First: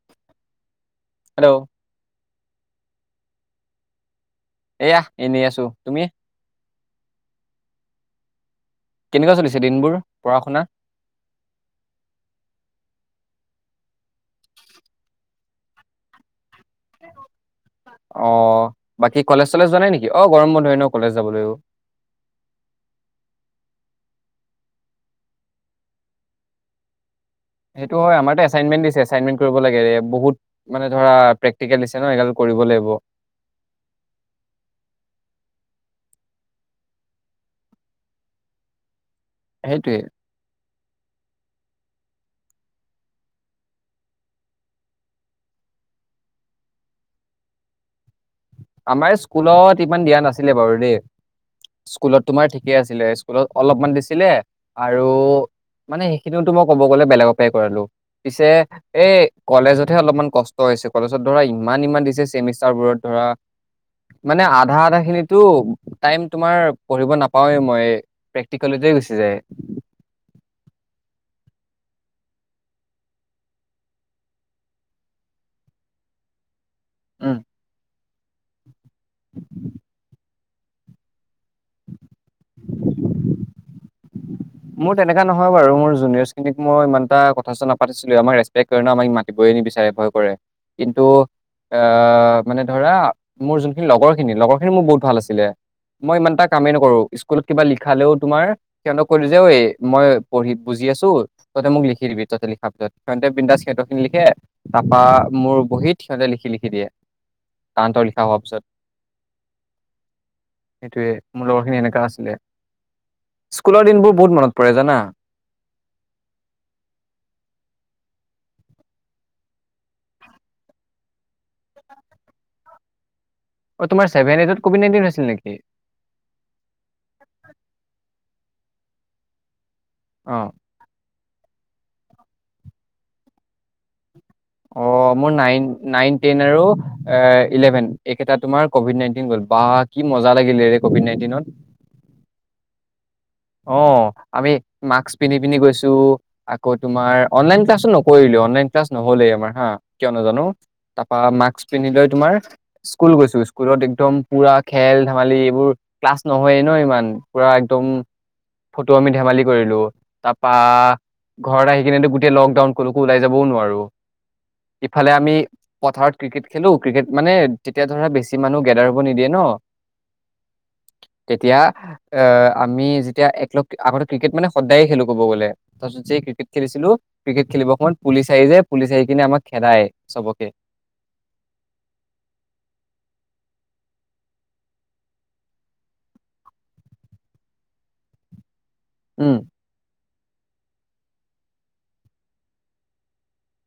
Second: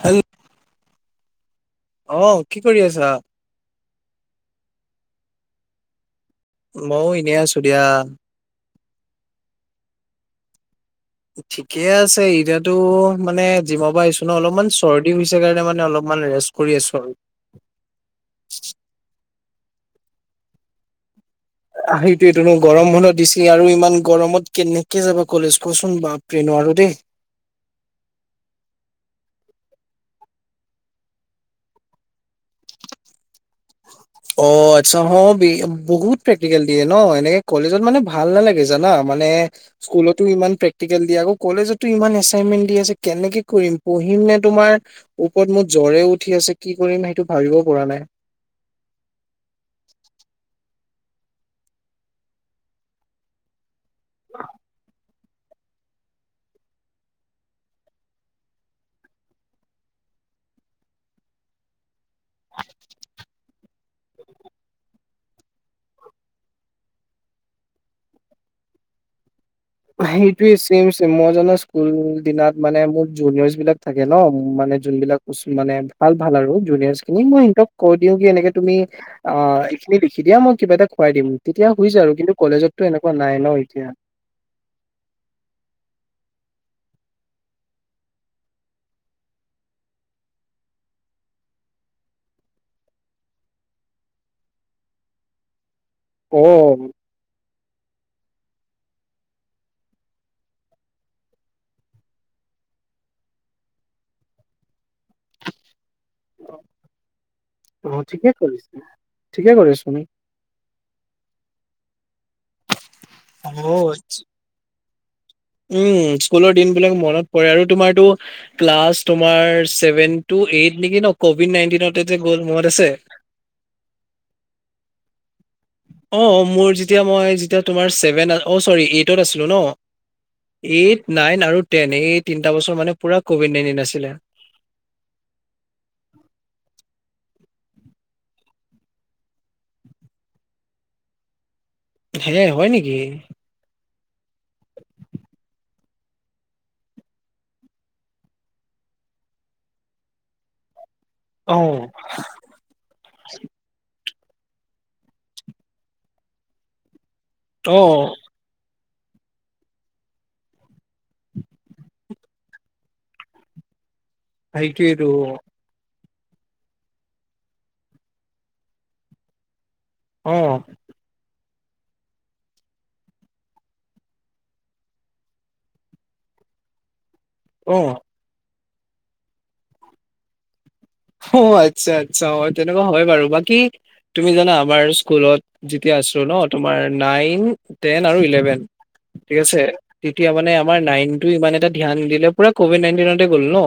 হেল hello অহ কি কৰি আছা? এয়া এনেই আছো। তুমি? মইয়ো এনেই আছো দিয়া। কেনেকুৱা চলিছে দিনবোৰ পঢ়া শুনা? ঠিকে আছে। এতিয়াতো মানে জিমৰ পৰা আহিছো ন। অলপমান চৰ্দি হৈছে কাৰণে মানে অলপ মানে ৰেষ্ট কৰি আছোঁ আৰু অ বাকী কলেজ চলেজ যোৱা নাই নেকি? অ গৰম বন্ধই ন কলেজ যাবলৈও আহ সেইটোৱে তো গৰম বন্ধ দিছ আৰু ইমান গৰমত কেনেকে যাবা কলেজ কোৱাচোন বাপৰে নোৱাৰো দেই। সেইটো‌ হয় আমাৰটো এচাইনমেন দিছে এচাইনমেন কৰিব লাগে এ বহুত মানে ধৰা প্ৰেকটিকেল দিছে ন‌ এগাল কৰি কৰিব লাগিব। অ আচ্ছা হ বি বহুত প্ৰেক্টিকেল দিয়ে ন এনেকে কলেজত মানে ভাল নালাগে জানা। মানে সেইটোয়ে স্কুলতো ইমান প্ৰেক টিকেল দিয়ে আকৌ কলেজতো ইমান এচাইনমেন দি আছে কেনেকে কৰিম পঢ়িম নে তোমাৰ ওপত‌ মোক জ গৰে উঠি আছে কি কৰিম সেইটো ভাবিব পৰা নাই। আমাৰ স্কুলত ইমান দিয়া নাছিলে বাৰু দেই। স্কুলত তোমাৰ ঠিকে আছিলে স্কুলত অলপমান দিছিলে আৰু মানে সেইখিনিওটো মই কব গ'লে বেলেগৰ পাই কৰালো পিছে এই কলেজতহে অলপমান ক কষ্ট হৈছে কলেজত ধৰা ইমান ইমান দিছে চেমিষ্টাৰবোৰত ধৰা মানে আধা আধা খিনিতো টাইম তোমাৰ পঢ়িব নাপাওৱে মই প্ৰেক্টিকেলতেই গুছি যায়। সেইটোয়েই চেম চেম মই জনাত স্কুল দিনত মানে মোৰ জুনিয়ৰচ বিলাক থাকে ন মান নে যোনবিলাক ওচমানে ভাল ভাল আৰু। জুনিয়ৰচখিনিক উম, মই এহতক কৈ দিও কি এনেকে তুমি আ এখিনি লিখি দিয়া মই কিবা এটা খুৱাই দিম। তেতিয়া শুইছে আৰু কিন্তু কলেজততো এনেকুৱা নাই ন এতিয়া। মোৰ তেনেকা নহয় বাৰু মোৰ জুনিয়ৰচ খিনিক মই ইমানটা কথা চথা নাপাতিছিলোৱে আমাক ৰেচপেক কৰে ন আমাক মাতিবই নিবিচাৰে ভয় কৰে কিন্তু, আহ মানে ধৰা মোৰ যোনখিনি লগৰখিনি লগৰখিনি মোৰ বহুত ভাল আছিলে। মই অ ইমানটা কামেই নকৰো স্কুলত কিবা লিখালেও তোমাৰ হেহতক কলো যে ঐ মই পঢ়ি বুজি আছো ততে মোক লিখি দিবি ততে লিখা পিছত সিহনতে বিন্দাচ সিহঁত খিনি লিখ খে তাপা মোৰ বহীত সিহঁতে লিখি লিখি দিয়ে। অ ঠিকেই কৰিছে ঠিকে কৰিছ সেইটোৱে মোৰ লগৰ খিনি এনেকা আছিলে অ স্কু স্কুল দিনবোৰ বহুত মনত পৰে জানা। উম স্কুলৰ দিনবিলাক মনত পৰে আৰু তোমাৰটো ক্লাছ তোমাৰ চেবেনটো এইট নিকি ন কভিড নাইনটিনতে যে গ'ল মনত আছে। অ তোমাৰ চেবেন এইটত কভিড নাইনটিন আছিল নেকি। অ মোৰ যেতিয়া মই যেতিয়া তোমাৰ ছেবেন আছ অ চৰি এইটত আছিলো ন। অ এইট নাইন আৰু টেন এই তিনটা বছৰ মানে পুৰা কভিড নাইনটিন আছিলে। অ, মোৰ নাইন -নাইন টেন আৰু এ ইলেভেন একেইটা তোমাৰ কভিড নাইনটিন গ'ল বা কি মজা লাগিলে কভিড নাইটিনত হে, হয় নেকি। অঁ আমি মাস্ক পিন্ধি পিন্ধি গৈছো আকৌ তোমাৰ অনলাইন ক্লাছোও নকৰিলো। অনলাইন ক্লাছ নহ'লেই আমাৰ হা কিয় নাজানো। তাপা মাক্স অ', পিনি লৈ তোমাৰ স্কুল গৈছো স্কুলত একদম পুৰা খেল ধেমালি এইবোৰ ক্লাছ নহয়েই ন ইমান পুৰা একদম অ', ফটোমি ধেমালি কৰিলো তাপা ঘৰত আহি কিনেটো গোটেই লকডাউন কলোকো ওলাই যাবও নোৱাৰো। সেইটোৱেইটো ইফালে আমি পথাৰত ক্ৰিকেট খেলো ক্ৰিকেট মানে তেতিয়া ধৰা বেছি মানুহ গেডাৰ হ'ব নিদিয়ে ন। অঁহ। তেতিয়া এ আমি যি তিয়া একলগ আগতে ক্ৰিকেট মানে সদায়ে খেলো ক'ব গ'লে তাপিছত যে ক্ৰিকেট খেলিছিলো ক্ৰিকেট খেলিব অ', সময়ত পুলিচ আহি যাই পুলিচ আহি কিনে আমাক খেদায় চবকে। অ আচ্ছা আচ্ছা অ তেনেকুৱা হয় বাৰু বাকী তুমি জানা আমাৰ স্কুলত যেতিয়া আ ছো ন তোমাৰ নাইন টেন আৰু ইলেভেন উম ঠিক আছে তেতিয়া মানে আমাৰ নাইনটো ইমান এটা ধ্যান নিদিলে পুৰা কভিড নাইনটিনতে গ'ল ন।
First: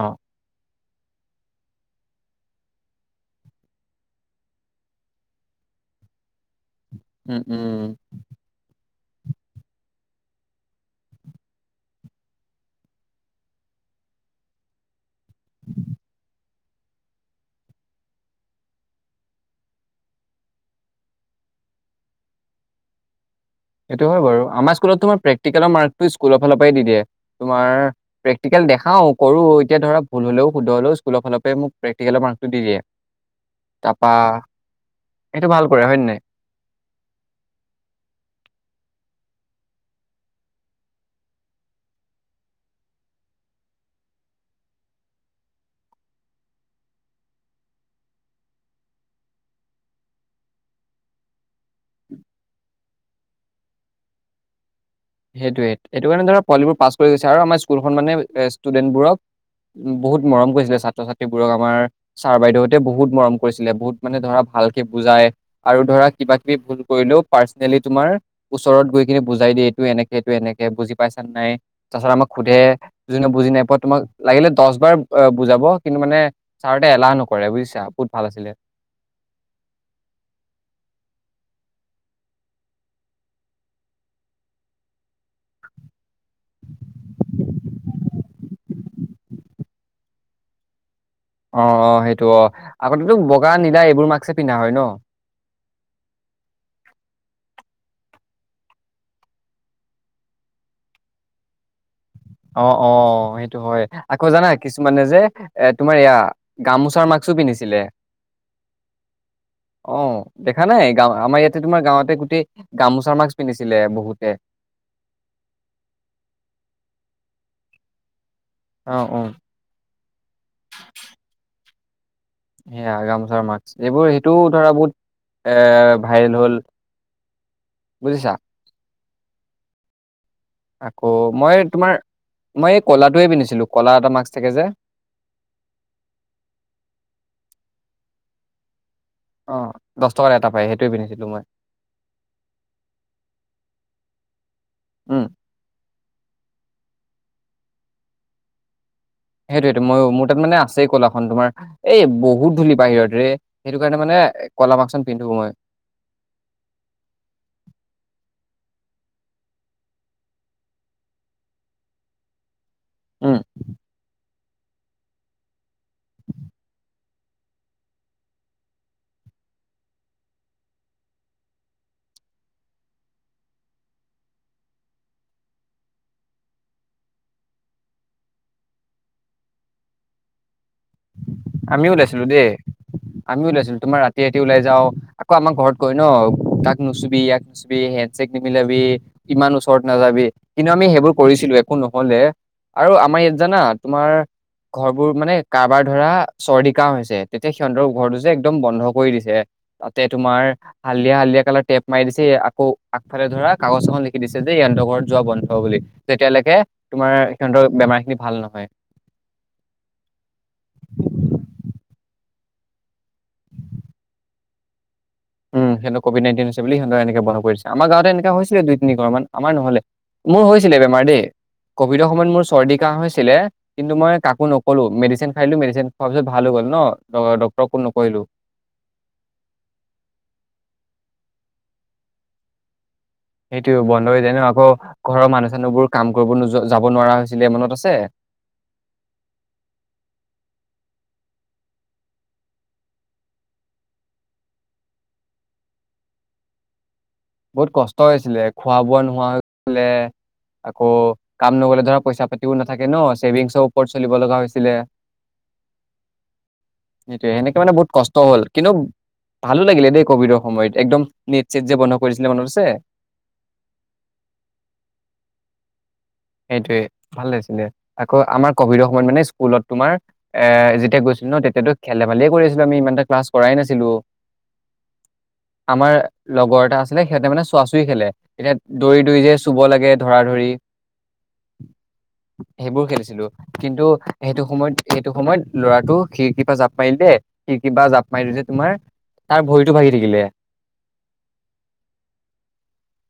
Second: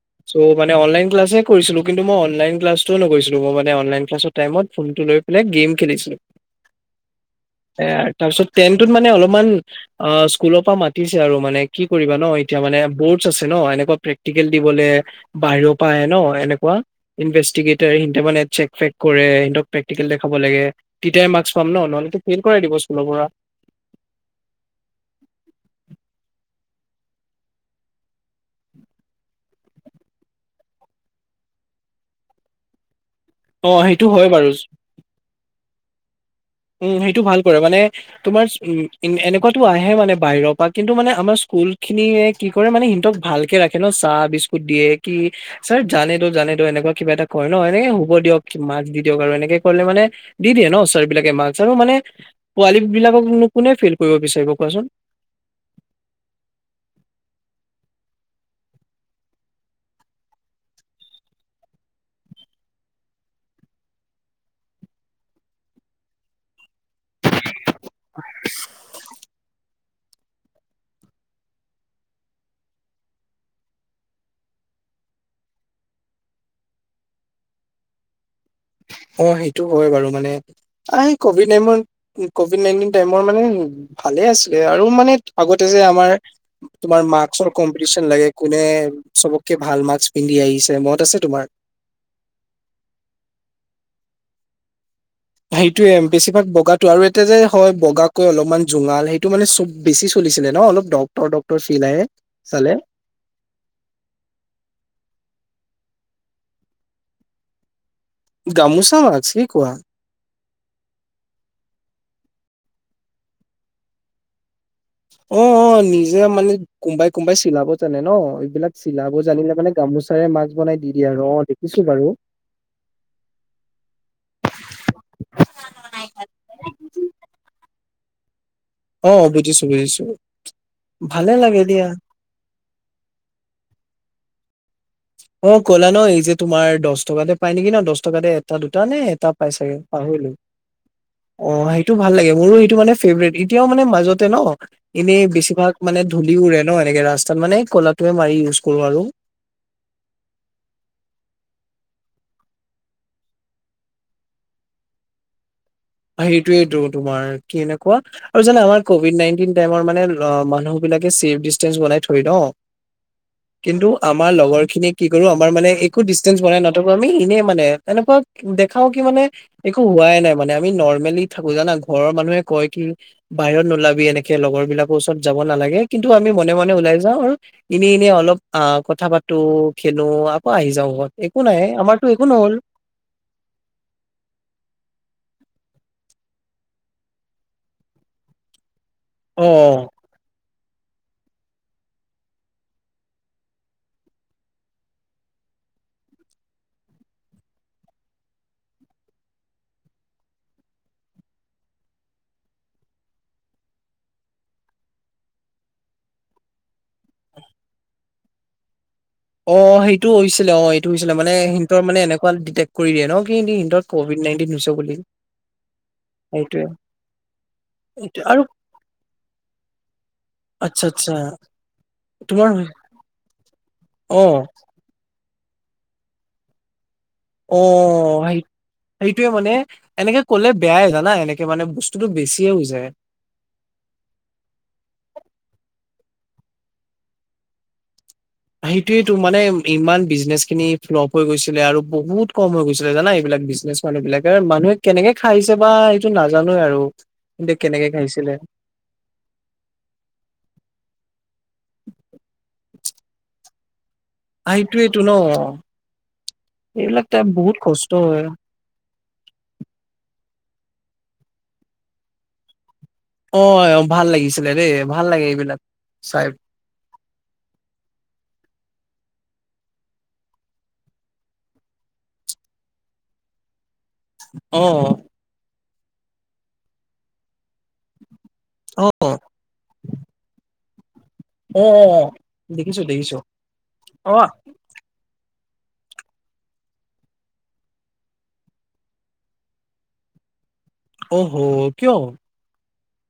অঁ। অ অনলাইন ক্লাছে কৰিছিলো কিন্তু মই অনলাইন ক্লাছটোও নকৰিছিলো মই মানে অনলাইন ক্লাছটোৰ টাইমত ফোনটো লৈ পেলে গেম খেলিছিলোঁ। [inaudible] উম উম এয়া তাৰছত তেন। টোত মানে অলপমান অ স্কুলৰ পৰা মাতিছে আৰু মানে কি কৰিবা ন এতিয়া মানে বৰ্ডছ্ আছে ন। একুৱা প্ৰেক্টিকেল দিবলে বাহিৰৰ পা আহে ন। এনেকুৱা ইনভেচটিকেটাৰে হেনটি মানে চেক ফেক কৰে হিতক প্ৰেকটিকেল দেখাব লাগে তেতিয়াই মা লাচ পাম ন নহ'লে টো ফেইল কৰাই দিব স্কুলৰ পৰা। সেইটো হয় বাৰু, আমাৰ স্কুলতো প্ৰেকটিকেলৰ মাৰ্কটো স্কুলৰ ফালৰ পৰাই দি দিয়ে। তোমাৰ প্ৰেকটিকেল দেখাও, কৰো, এতিয়া ধৰা ভুল হলেও, শুদ্ধ হ'লেও স্কুলৰ ফালৰ পৰা মোক প্ৰেক্টিকেলৰ মাৰ্কটো দি দিয়ে অ সেইটো তাপা, হয় বাৰু এইটো ভাল কৰে হয় নে নাই। উম, সেইটো ভাল কৰে মানে তোমাৰ উম এনেকুৱাতো আহে মানে বাহিৰৰ পৰা কিন্তু মানে আমাৰ স্কু স্কুল খিনিয়ে কি কৰে মানে সিহঁতক ভালকে ৰাখে ন চাহ বিস্কুট দিয়ে কি ছাৰ জানে তো জানে এটো এনেকুৱা কিবা এটা কয় ন, এনে হ'ব দিয়ক কি মাৰ্ক্স দি দিয়ক আৰু এনেকে কৰিলে মানে দি দিয়ে ন। বিলাকে মাৰ্ক্স আৰু মানে পোৱালী বিলাকক নো কোনে ফেইল কৰিব বিচাৰিব কোৱাচোন? সেইটোৱে, এইটো কাৰণে ধৰা পোৱালিবোৰ পাছ কৰি গৈছে আৰু আমাৰ স্কুলখন মানে ষ্টুডেন্টবোৰক উ বহুত মৰম কৰিছিলে ছাত্ৰ -ছাত্ৰীবোৰক আমাৰ ছাৰ- বাইদেউহতে বহুত মৰম কৰিছিলে বহুত মানে ধৰা ভালকে বুজাই আৰু ধৰা কিবা কিবি ভুল কৰিলেও পাৰ্চনেলি তোমাৰ ওচৰত গৈ কেনে বুজাই দিয়ে। এটো এনেকে এটো এনেকে, বুজি পাইছা নাই? তাৰ পাছত আমাক সোধে যোনে বুজি নাই পোৱা তোমাক লাগিলে দশ বাৰ বুজাব কিন্তু মানে ছাৰহতে এলাহ নকৰে বুজিছা বহুত ভাল আছিলে অ সেইটো হয় বাৰু মানে আহ কভিড নাইনৰ কভিড নাইনটিন টাইমৰ মানে ভাল ভালে আচিলে আৰু মানে আগতে যে আমাৰ তোমাৰ মাস্কৰ কম্পিটিচন লাগে কোনে চবতকে ভাল মাস্ক পিন্ধি আহিছে মনত আছে তোমাৰ? অ, অ সেইটো অ আগতেটো বগা, নীলা এইবোৰ মাস্ক পিন্ধা হয় ন। সেইটোয়ে বেছিভাগ বগাটো আৰু এটা যে হয় বগাকৈ অলপমান জোঙাল সেইটো মানে চব বেছি চ দিছিলে ন অলপ ডক্তৰ - ডক্তৰ ফিল আহে অ, চালে অ, সেইটো হয় আকৌ জানা কিছুমানে যে এ তোমাৰ এয়া গামোচাৰ মাস্কো পিন্ধিছিলে গামোচা মাস্ক, কি কোৱা? অ দেখা নাই? গাঁও আমাৰ ইয়াতে তোমাৰ গাঁৱতে গোটেই গামোচা মাস্ক পিন্ধিছিলে বহুতে। অ, অ, নিজে মানে কোনবাই কোনবাই চিলাব জানে ন। এইবিলাক অ চিলাব অ জানিলে মানে গামোচাৰে মাস্ক বনাই দি দিয়ে আৰু অ দেখিছো বাৰু সেয়া গামোচাৰ মাস্ক এইবোৰ সেইটোও ধৰা বহুত। এ ভাইৰেল হ'ল বুজিছা। অ, বুজিছো বুজিছো। আকৌ ভালে মই তোমাৰ, মই লাগে এই দিয়া তোমাৰ মইয়ে ক'লাটোৱে পিন্ধিছিলো ক'লা এটা মাস্ক থাকে যে। অ কলা ন, এই যে তোমাৰ দশ টকাতে পাই নেকি ন দশ টকাতে এটা দু তানে, এটা অ পাইছাগে দহ পাহৰিলো। টকাত এটা পায় সেইটোৱে পিন্ধিছিলো মই অ সেইটো ভাল লাগে, মোৰো সেইটো মানে ফেভৰেট এতিয়াও মানে মাজতে ন, এনেই উম বেছিভাগ মানে। ধূলি উৰে ন এনেকে ৰাস্তাত মানে ক'লাটোয়ে মাৰি ইউজ কৰো আৰু সেইটোৱেটো মইও, মোৰ তাত মানে আছেই কলাখন তোমাৰ এই বহুত ধূলি বাহিৰত ৰে সেইটো কাৰণে মানে এ কলা মাস্কখন পিন্ধো মই। সেইটোৱেইটো তোমাৰ কি এনেকুৱা আৰু জানা আমাৰ কভিড নাইনটিন টাইমৰ মানে মানুহ বিলাক লাকে চেভ দিচতেঞ্চ বনাই থই ন উম কিন্তু আমাৰ লগৰ খিনি কি কৰো আমাৰ মানে একো ডিষ্টেঞ্চ বনাই নাথাকো আমি এনেই মানে তেনেকুৱা দেখাও কি মানে একো হোৱাই নাই মানে। আমি নৰ্মেলি থাকো জানা ঘৰৰ মানুহে কয় কি বাহিৰত নোলাবি এনেকে লগৰ বিলাকৰ ওচৰত যাব নালাগে লাগে কিন্তু আমি মনে -মনে ওলাই যাওঁ আৰু এনে-এনে অলপ অ কথা পাতো খেলো আকৌ আহি এই যাওক ক'ত। আমিও ওলাইছিলো দেই, আমিও ওলাইছিলো, তোমাৰ ৰাতি ৰাতি ওলাই যাও ক আমাৰ ঘৰত কয় ন, তাক নুচুবি, ইয়াক নুচুবি, হেণ্ড চেক নিমিলাবি অ ইমান ওচৰত নাযাবি। কিন্তু আমি সেইবোৰ কৰিছিলো একো নহলে আৰু আমাৰ ইয়াত জানা তোমাৰ ঘৰবোৰ মানে, কাৰবাৰ ধৰা চৰ্দি কাহ হৈছে তেতিয়া সিহঁতৰ ঘৰটো যে একদম বন্ধ কৰি দিছে তাতে তোমাৰ হালধীয়া হালধীয়া কিয়া টেপ মাৰ দিছে আকৌ আগফালে ধৰা কাগজ এখন লিখি দিছে যে ইহঁৰ ঘৰত যোৱা বন্ধ বুলি, তেতিয়া তাকে তোমাৰ সিহঁতৰ বেমাৰ খিনি ভাল নহয়। অ সেইটো হৈছিলে অ এইটো হৈছিলে মানে হেতৰ মানে এনেক- কোৱাল ডিটেকট কৰি দিয়ে ন কি ইনতত ক'ভিড নাইণ্টিন হৈছে বুলি। উম সিহঁত কভিড নাইণ্টিন হৈছে সেইটোয়ে বুলি সিহঁত এক বন্ধ কৰিছে আমাৰ গাঁৱতে এইটো- এনেকুৱা আৰু হৈছিলে দুই তিনি ঘৰমান আমাৰ নহলে। মোৰ হৈছিলে আচ্ছা বেমাৰ আচ্ছা দেই কভিডৰ সময়ত মোৰ তোমাৰ চৰ্দি কাহ হৈছিলে। কিন্তু মই অ কাকো নকলো মেডিচিন খাইলো মেডিচিন খোৱাৰ পিছত ভাল হৈ গল ন। ড- অ ডক্তৰক ফোন নকৰিলো। সেই সেইটোৱে মানে এনেকে ক'লে বেয়াই জানা এনেকে মানে বস্তুতটো বেছিয়ে হৈ যায়। সেইটো বন্ধ হৈ জানো আকৌ ঘৰৰ মানুহ চানুহবোৰ কাম কৰিব যাব নোৱাৰা হৈছিলে মনত আছে। সেইটোয়েটো মানে ইমান বিজনেচ খিনি ফ্লপ হৈ গৈছিলে আৰু বহুত কম হৈ গৈছিলে জানা এইবিলাক। বিজনেচ মানুহ বিলাকে আৰু মানুহে কেনেকে খাইছে বা এইটো নাজানোৱে আৰু। কিন্তু বহুত কেনেকে কষ্ট খাইছিলে হৈছিলে খোৱা বোৱা নোহোৱা হৈছিলে। আকৌ কাম নগলে ধৰা পইচা পাতিও নাথাকে ন ছেভিংছও ফৰ চলিব লগা হৈছিলে। সেইটোয়েতো ন এইবিলাক টাইপ সেইটোয়ে সেনেকে মানে বহুত কষ্ট হয় হ'ল কিন্তু ভালো লাগিলে দেই কভিডৰ সময়ত একদম নেট চেট যে বন্ধ কৰিছিলে মনত‌ আছে। অ অ ভাল লাগিছিলে দেই ভাল লাগে এইবিলাক। চাই সেইটোৱে ভাল লাগিছিলে আকৌ আমাৰ কভিড মানে স্কুলত তোমাৰ এ যেতিয়া গৈছিলো ন তেতিয়াতো খেল ধেমালিয়েই কৰিছিলো আমি ইমানটা ক্লাছ কৰাই নাছিলো। অহ আমাৰ লগৰ এটা আছিলে সিহঁতে মানে চোৱা চৰি খেলে। এতিয়া অ অ দৌৰি দৌৰি যে চুব লাগে ধৰা ধৰি অ অ, দেখিছো সেইবোৰ দেখিছো খেলিছিলো কিন্তু অ সেইটো সময়ত সেইটো সময়ত ল'ৰাটো খিৰকি পা জাপ মাৰিলে খিৰকি পা জাপ মাৰিল যে তোমাৰ তাৰ ভৰিটো ভাগি থাকিলে। অ হ কিয়?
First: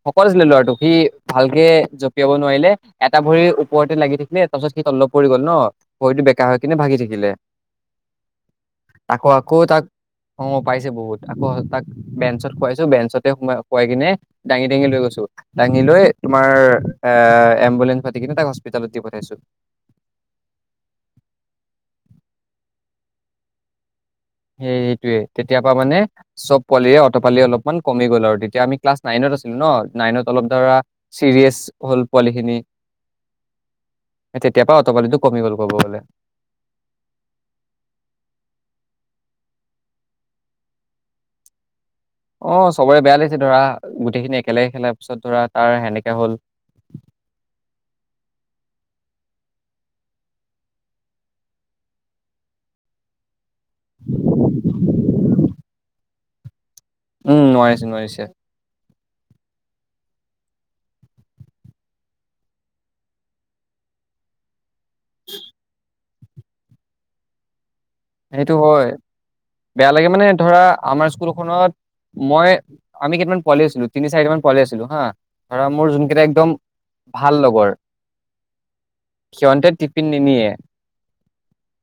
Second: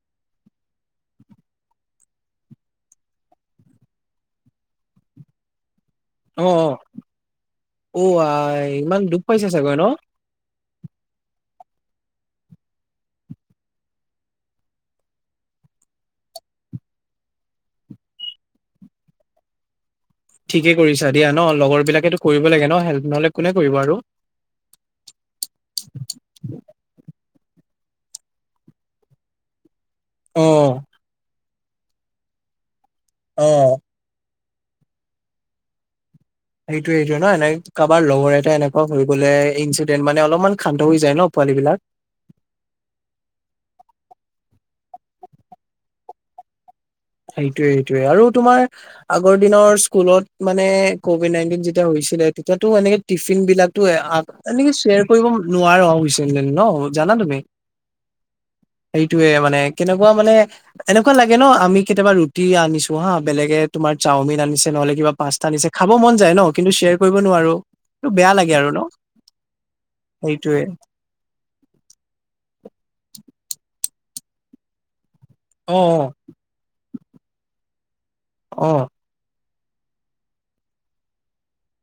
শকত আছিলে ল'ৰাটো, সি ভালকে জঁপিয়াব নোৱাৰিলে। এটা ভৰি ওপৰতে লাগি থাকিলে তাৰ পাছত কি তললে পৰি গ'ল ন। ভৰিটো বেকা অ হৈ কিনে ভাগি থাকিলে। অ আই ইমান দুখ আকৌ পাইছে আকৌ চাগৈ তাক ন পাইছে বহুত আকৌ তাক বেঞ্চত শুৱাইছো, বেঞ্চতে শুৱাই কিনে দাঙি দাঙি লৈ গৈছোঁ। দাঙি লৈ তোমাৰ এম্বুলেন্স মাতি কিনে তাক হস্পিতেলত দি পঠাইছো। ঠিকে কৰিছা দিয়া ন লগৰ বিলাকেতো কৰিব লাগে ন হেল্প নহলে কোনে কৰিব আৰু। সেই সেইটোয়ে তেতিয়া পৰা মানে চব পোৱালিৰে অট পালি অলপ ইমান কমি গ'ল আৰু তেতিয়া আমি ক্লাছ নাইনত আছিলো ন, নাইনত অ অলপ ধৰা চিৰিয়েছ হ'ল পোৱালিখিনি অহ তেতিয়া পা অট পালিটো কমি গ'ল ক'ব গ'লে। সেইটোৱে এইটোৱে ন এনে কাৰোবাৰ লগৰ এটা এনেকুৱা হৈ গলে ইনচিডেণ্ট মানে অলপমান শান্ত হৈ যায় ন। পোৱালীবিলাক অ চবৰে বেয়া লাগিছে ধৰা গোটেইখিনি একেলগ খেলাৰ পিছত ধৰা তাৰ সেনেকাে হ'ল। সেইটোয়ে সেইটোয়ে আৰু তোমাৰ আগৰ দিনৰ স্কুলত মানে কভিড নাইনটিন যেতিয়া হৈছ- ছিলে তেতিয়াতো এনেকে টিফিন বিলাকো এনেকে শ্বেয়াৰ কৰিব নোৱাৰা হৈছে নেন ন। জানা তুমি উম নোৱাৰিছে নোৱাৰিছে। সেইটোয়ে মানে কেনেকুৱা মানে এনেকুৱা লাগে ন আমি কেতিয়াবা ৰুটি আনিছো হা বেলেগে তোমাৰ চাওমিন আনিছে নহলে কিবা পাছতা আনিছে খাব মন যাই ন কিন্তু শ্বেয়াৰ কৰিব নোৱাৰো। টো বেয়া লাগে সেইটো আৰু ন হয় বেয়া লাগে মানে ধৰা সেইটোয়ে আমাৰ স্কুলখনত মই আমি কেইটামান পোৱালী আছিলো তিনি চাৰিটা মান পোৱালী আছিলো হা। ধৰা অ মোৰ জোনকেইটা একদম ভাল লগৰ। অ সিহতে টিফিন নিনিয়ে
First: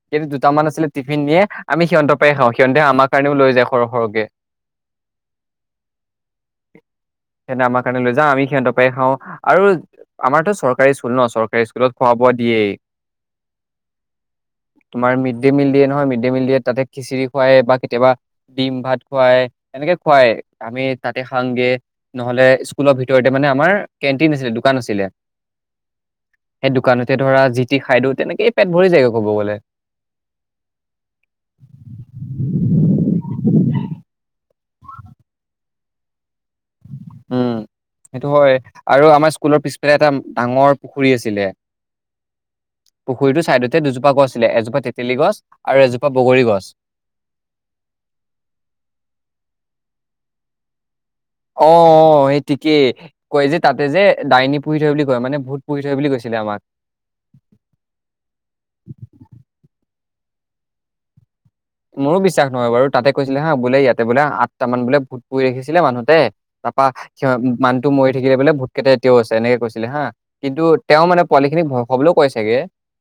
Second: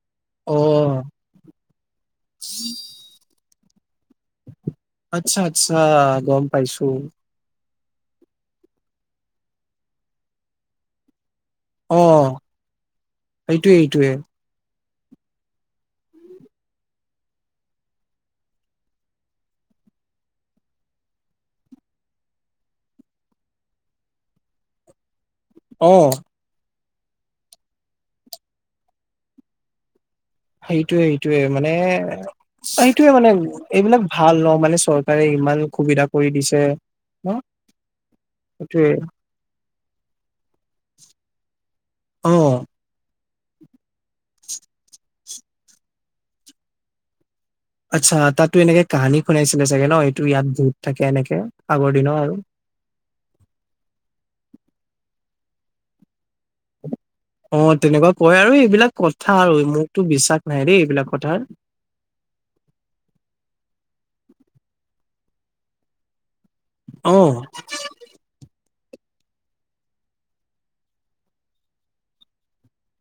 সেটি অ দুটামান আছিলে। অ টিফিন নিয়ে আমি সিহঁতৰ পৰাই খাওঁ সিহঁতে আমাৰ কাৰণেও লৈ যায়। সৰহ সৰহকে আচ্ছা আচ্ছা গম পাইছোঁ। সিহঁতে আমাৰ কাৰণে লৈ যাওঁ আমি সিহঁতৰ পৰাই খাওঁ, আৰু আমাৰটো চৰকাৰী স্কুল ন চৰ চৰকাৰী স্কুলত অ খোৱা বোৱা দিয়েই। সেইটোয়ে সেইটোয়ে তোমাৰ মিদিয়াম দিয়ে নহয় মিড ডে মিল দিয়ে তাতে খিচিৰি খুৱাই বা কেতিয়াবা ডিম ভাত খুৱাই, এনেকে খুৱাই আমি তাতে খাংগে। নহ'লে স্কুলৰ ভিতৰতে মানে আমাৰ কেণ্টিন আছিলে, দোকান আছিলে। অহ। সেই দোকানতে ধৰা জি তি খাই দিওঁ তেনেকেই পেট ভৰি যায়গৈ ক'ব গ'লে। সেইটোৱে সেইটোৱে মানে সেইটোৱে মানে এইবিলাক ভাল ন মানে চৰকাৰে ইমান সুবিধা কৰি দিছে। ন উম, সেইটো হয় সেইটোয়ে আৰু আমাৰ স্কুলৰ পিছফালে এটা ডাঙৰ পুখুৰী আছিলে। অ পু পুখুৰীটোৰ চাইডতে দুজোপা গছ আছিলে। এজোপা তেতেলী গছ আৰু এজোপা বগৰী গছ। আচ্ছা তাতো এনেকে কাহানী শুনাইছিলে চাগে ন এইটো ইয়াত বহুত থাকে। এনেকে অ আগৰ দিনৰ অ আৰু সেই ঠিকেই, কয় যে তাতে যে ডাইনী পুহি থয় বুলি কয় মানে ভূত পুহি থয় বুলি কৈছিলে আমাক। অ তেনেকুৱা কয় আৰু এইবিলাক কথা আৰু মোকতো বিশ্বাস নাই দেই এইবিলাক কথাত মোৰো বিশ্বাস নহয় বাৰু তাতে কৈছিলে হা বোলে ইয়াতে বোলে আঠটামান বোলে ভূত পুহি ৰাখিছিলে মানুহ এটাই তাপা অ সি মানুহটো মৰি থাকিলে বোলে ভূত কেইটা এতিয়াও আছে এনেকে কৈছিলে হা, কিন্তু তেওঁ মানে পোৱালি খিনিক ভয় খোৱাবলৈও কয় চাগে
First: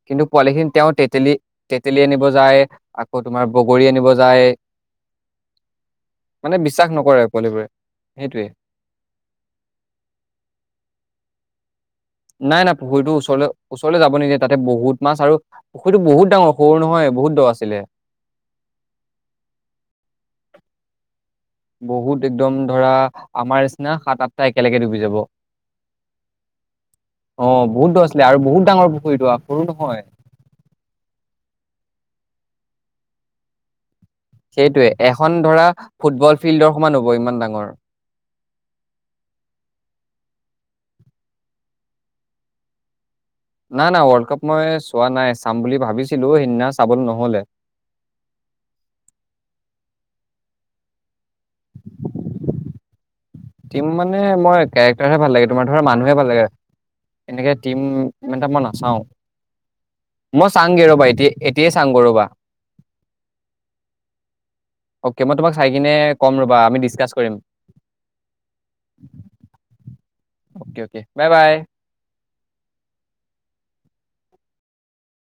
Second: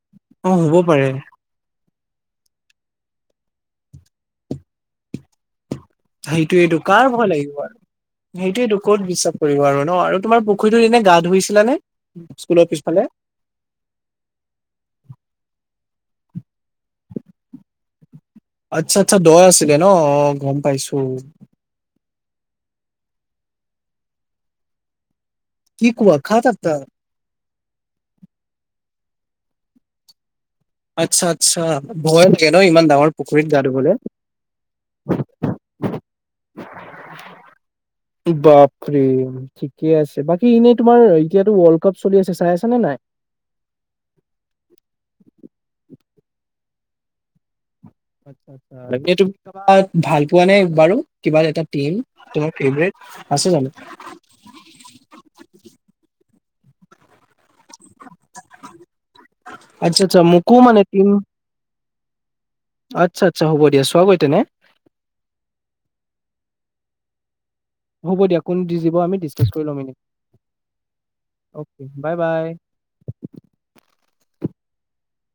কিন্তু অ পোৱালিখিনি হ'ব তেওঁ পাৰে তেতেলী তেতেলী আনিব যায়। আকৌ তোমাৰ বগৰী আনিব যায়। মানে সেইটোৱেটো বিশ্বাস কাৰ নকৰে ভয় লাগিব পোৱালিবোৰে আৰু সেইটোৱে সেইটোৱেটো ক'ত বিশ্বাস কৰিব আৰু ন আৰু তোমাৰ পুুখুৰীটোত এনেই গা ধুইছিলা নে? নাই স্কুলৰ নাই পিছফালে পুখুৰীটো ওচৰলৈ ওচৰলৈ যাব নিদিয়ে তাতে বহুত মাছ আৰু পুখুৰীটো বহুত ডাঙৰ সৰু নহয় বহুত দৰ আছিলে। আচ্ছা আচ্ছা দয় আছিলে ন গম পাইছোঁ। বহুত একদম ধৰা আমাৰ নিচিনা সাত আঠটা একেলগে ডুবি যাব। অ কি কোৱা খাত আটা বহুত দূৰ আছিলে আৰু বহুত ডাঙৰ পুখুৰীটো আগ সৰু নহয়। আচ্ছা আচ্ছা ভয় লাগে ন ইমান ডাঙৰ পুখুৰীত গা ধুবলৈ সেইটোৱে এখন ধৰা ফুটবল ফিল্ডৰ সমান হ'ব ইমান ডাঙৰ। ফিল্ড ঠিকে আছে। বাকী এনেই তোমাৰ এতিয়াটো ৱৰ্ল্ড কাপ চলি আছে চাই আছা নে নাই? না না ৱৰ্ল্ড কাপ মই চোৱা নাই চাম বুলি ভাবিছিলো সেইদিনা চাবলে নহ'লে। আচ্ছা আচ্ছা। বাকী এইটো তুমি কাবাক ভাল পোৱা নে বাৰু কিবা এটা টিম তুমি ফেভেৰেত টিম মানে মই কেৰেক্টাৰ হে ভাল লাগে তোমাৰ ধৰা মানুহে ভাল লাগে। এনেকে টিম ইমান এটা মই নাচাওঁ। আচ্ছা আচ্ছা মই মোকো মানে চাংগে ৰ'বা টিম এতিয়া এতিয়াই চাম গৈ ৰ'বা। আচ্ছা আচ্ছা হ'ব দিয়া চোৱাগৈ তেনে অকে মই তোমাক চাই কিনে কম ৰবা আমি ডিচকাছ কৰিম। হ'ব দিয়া। কোন জিকিব আমি ডিছকাছ কৰি ল'ম এনেই okay okay bye bye. Okay bye বাই।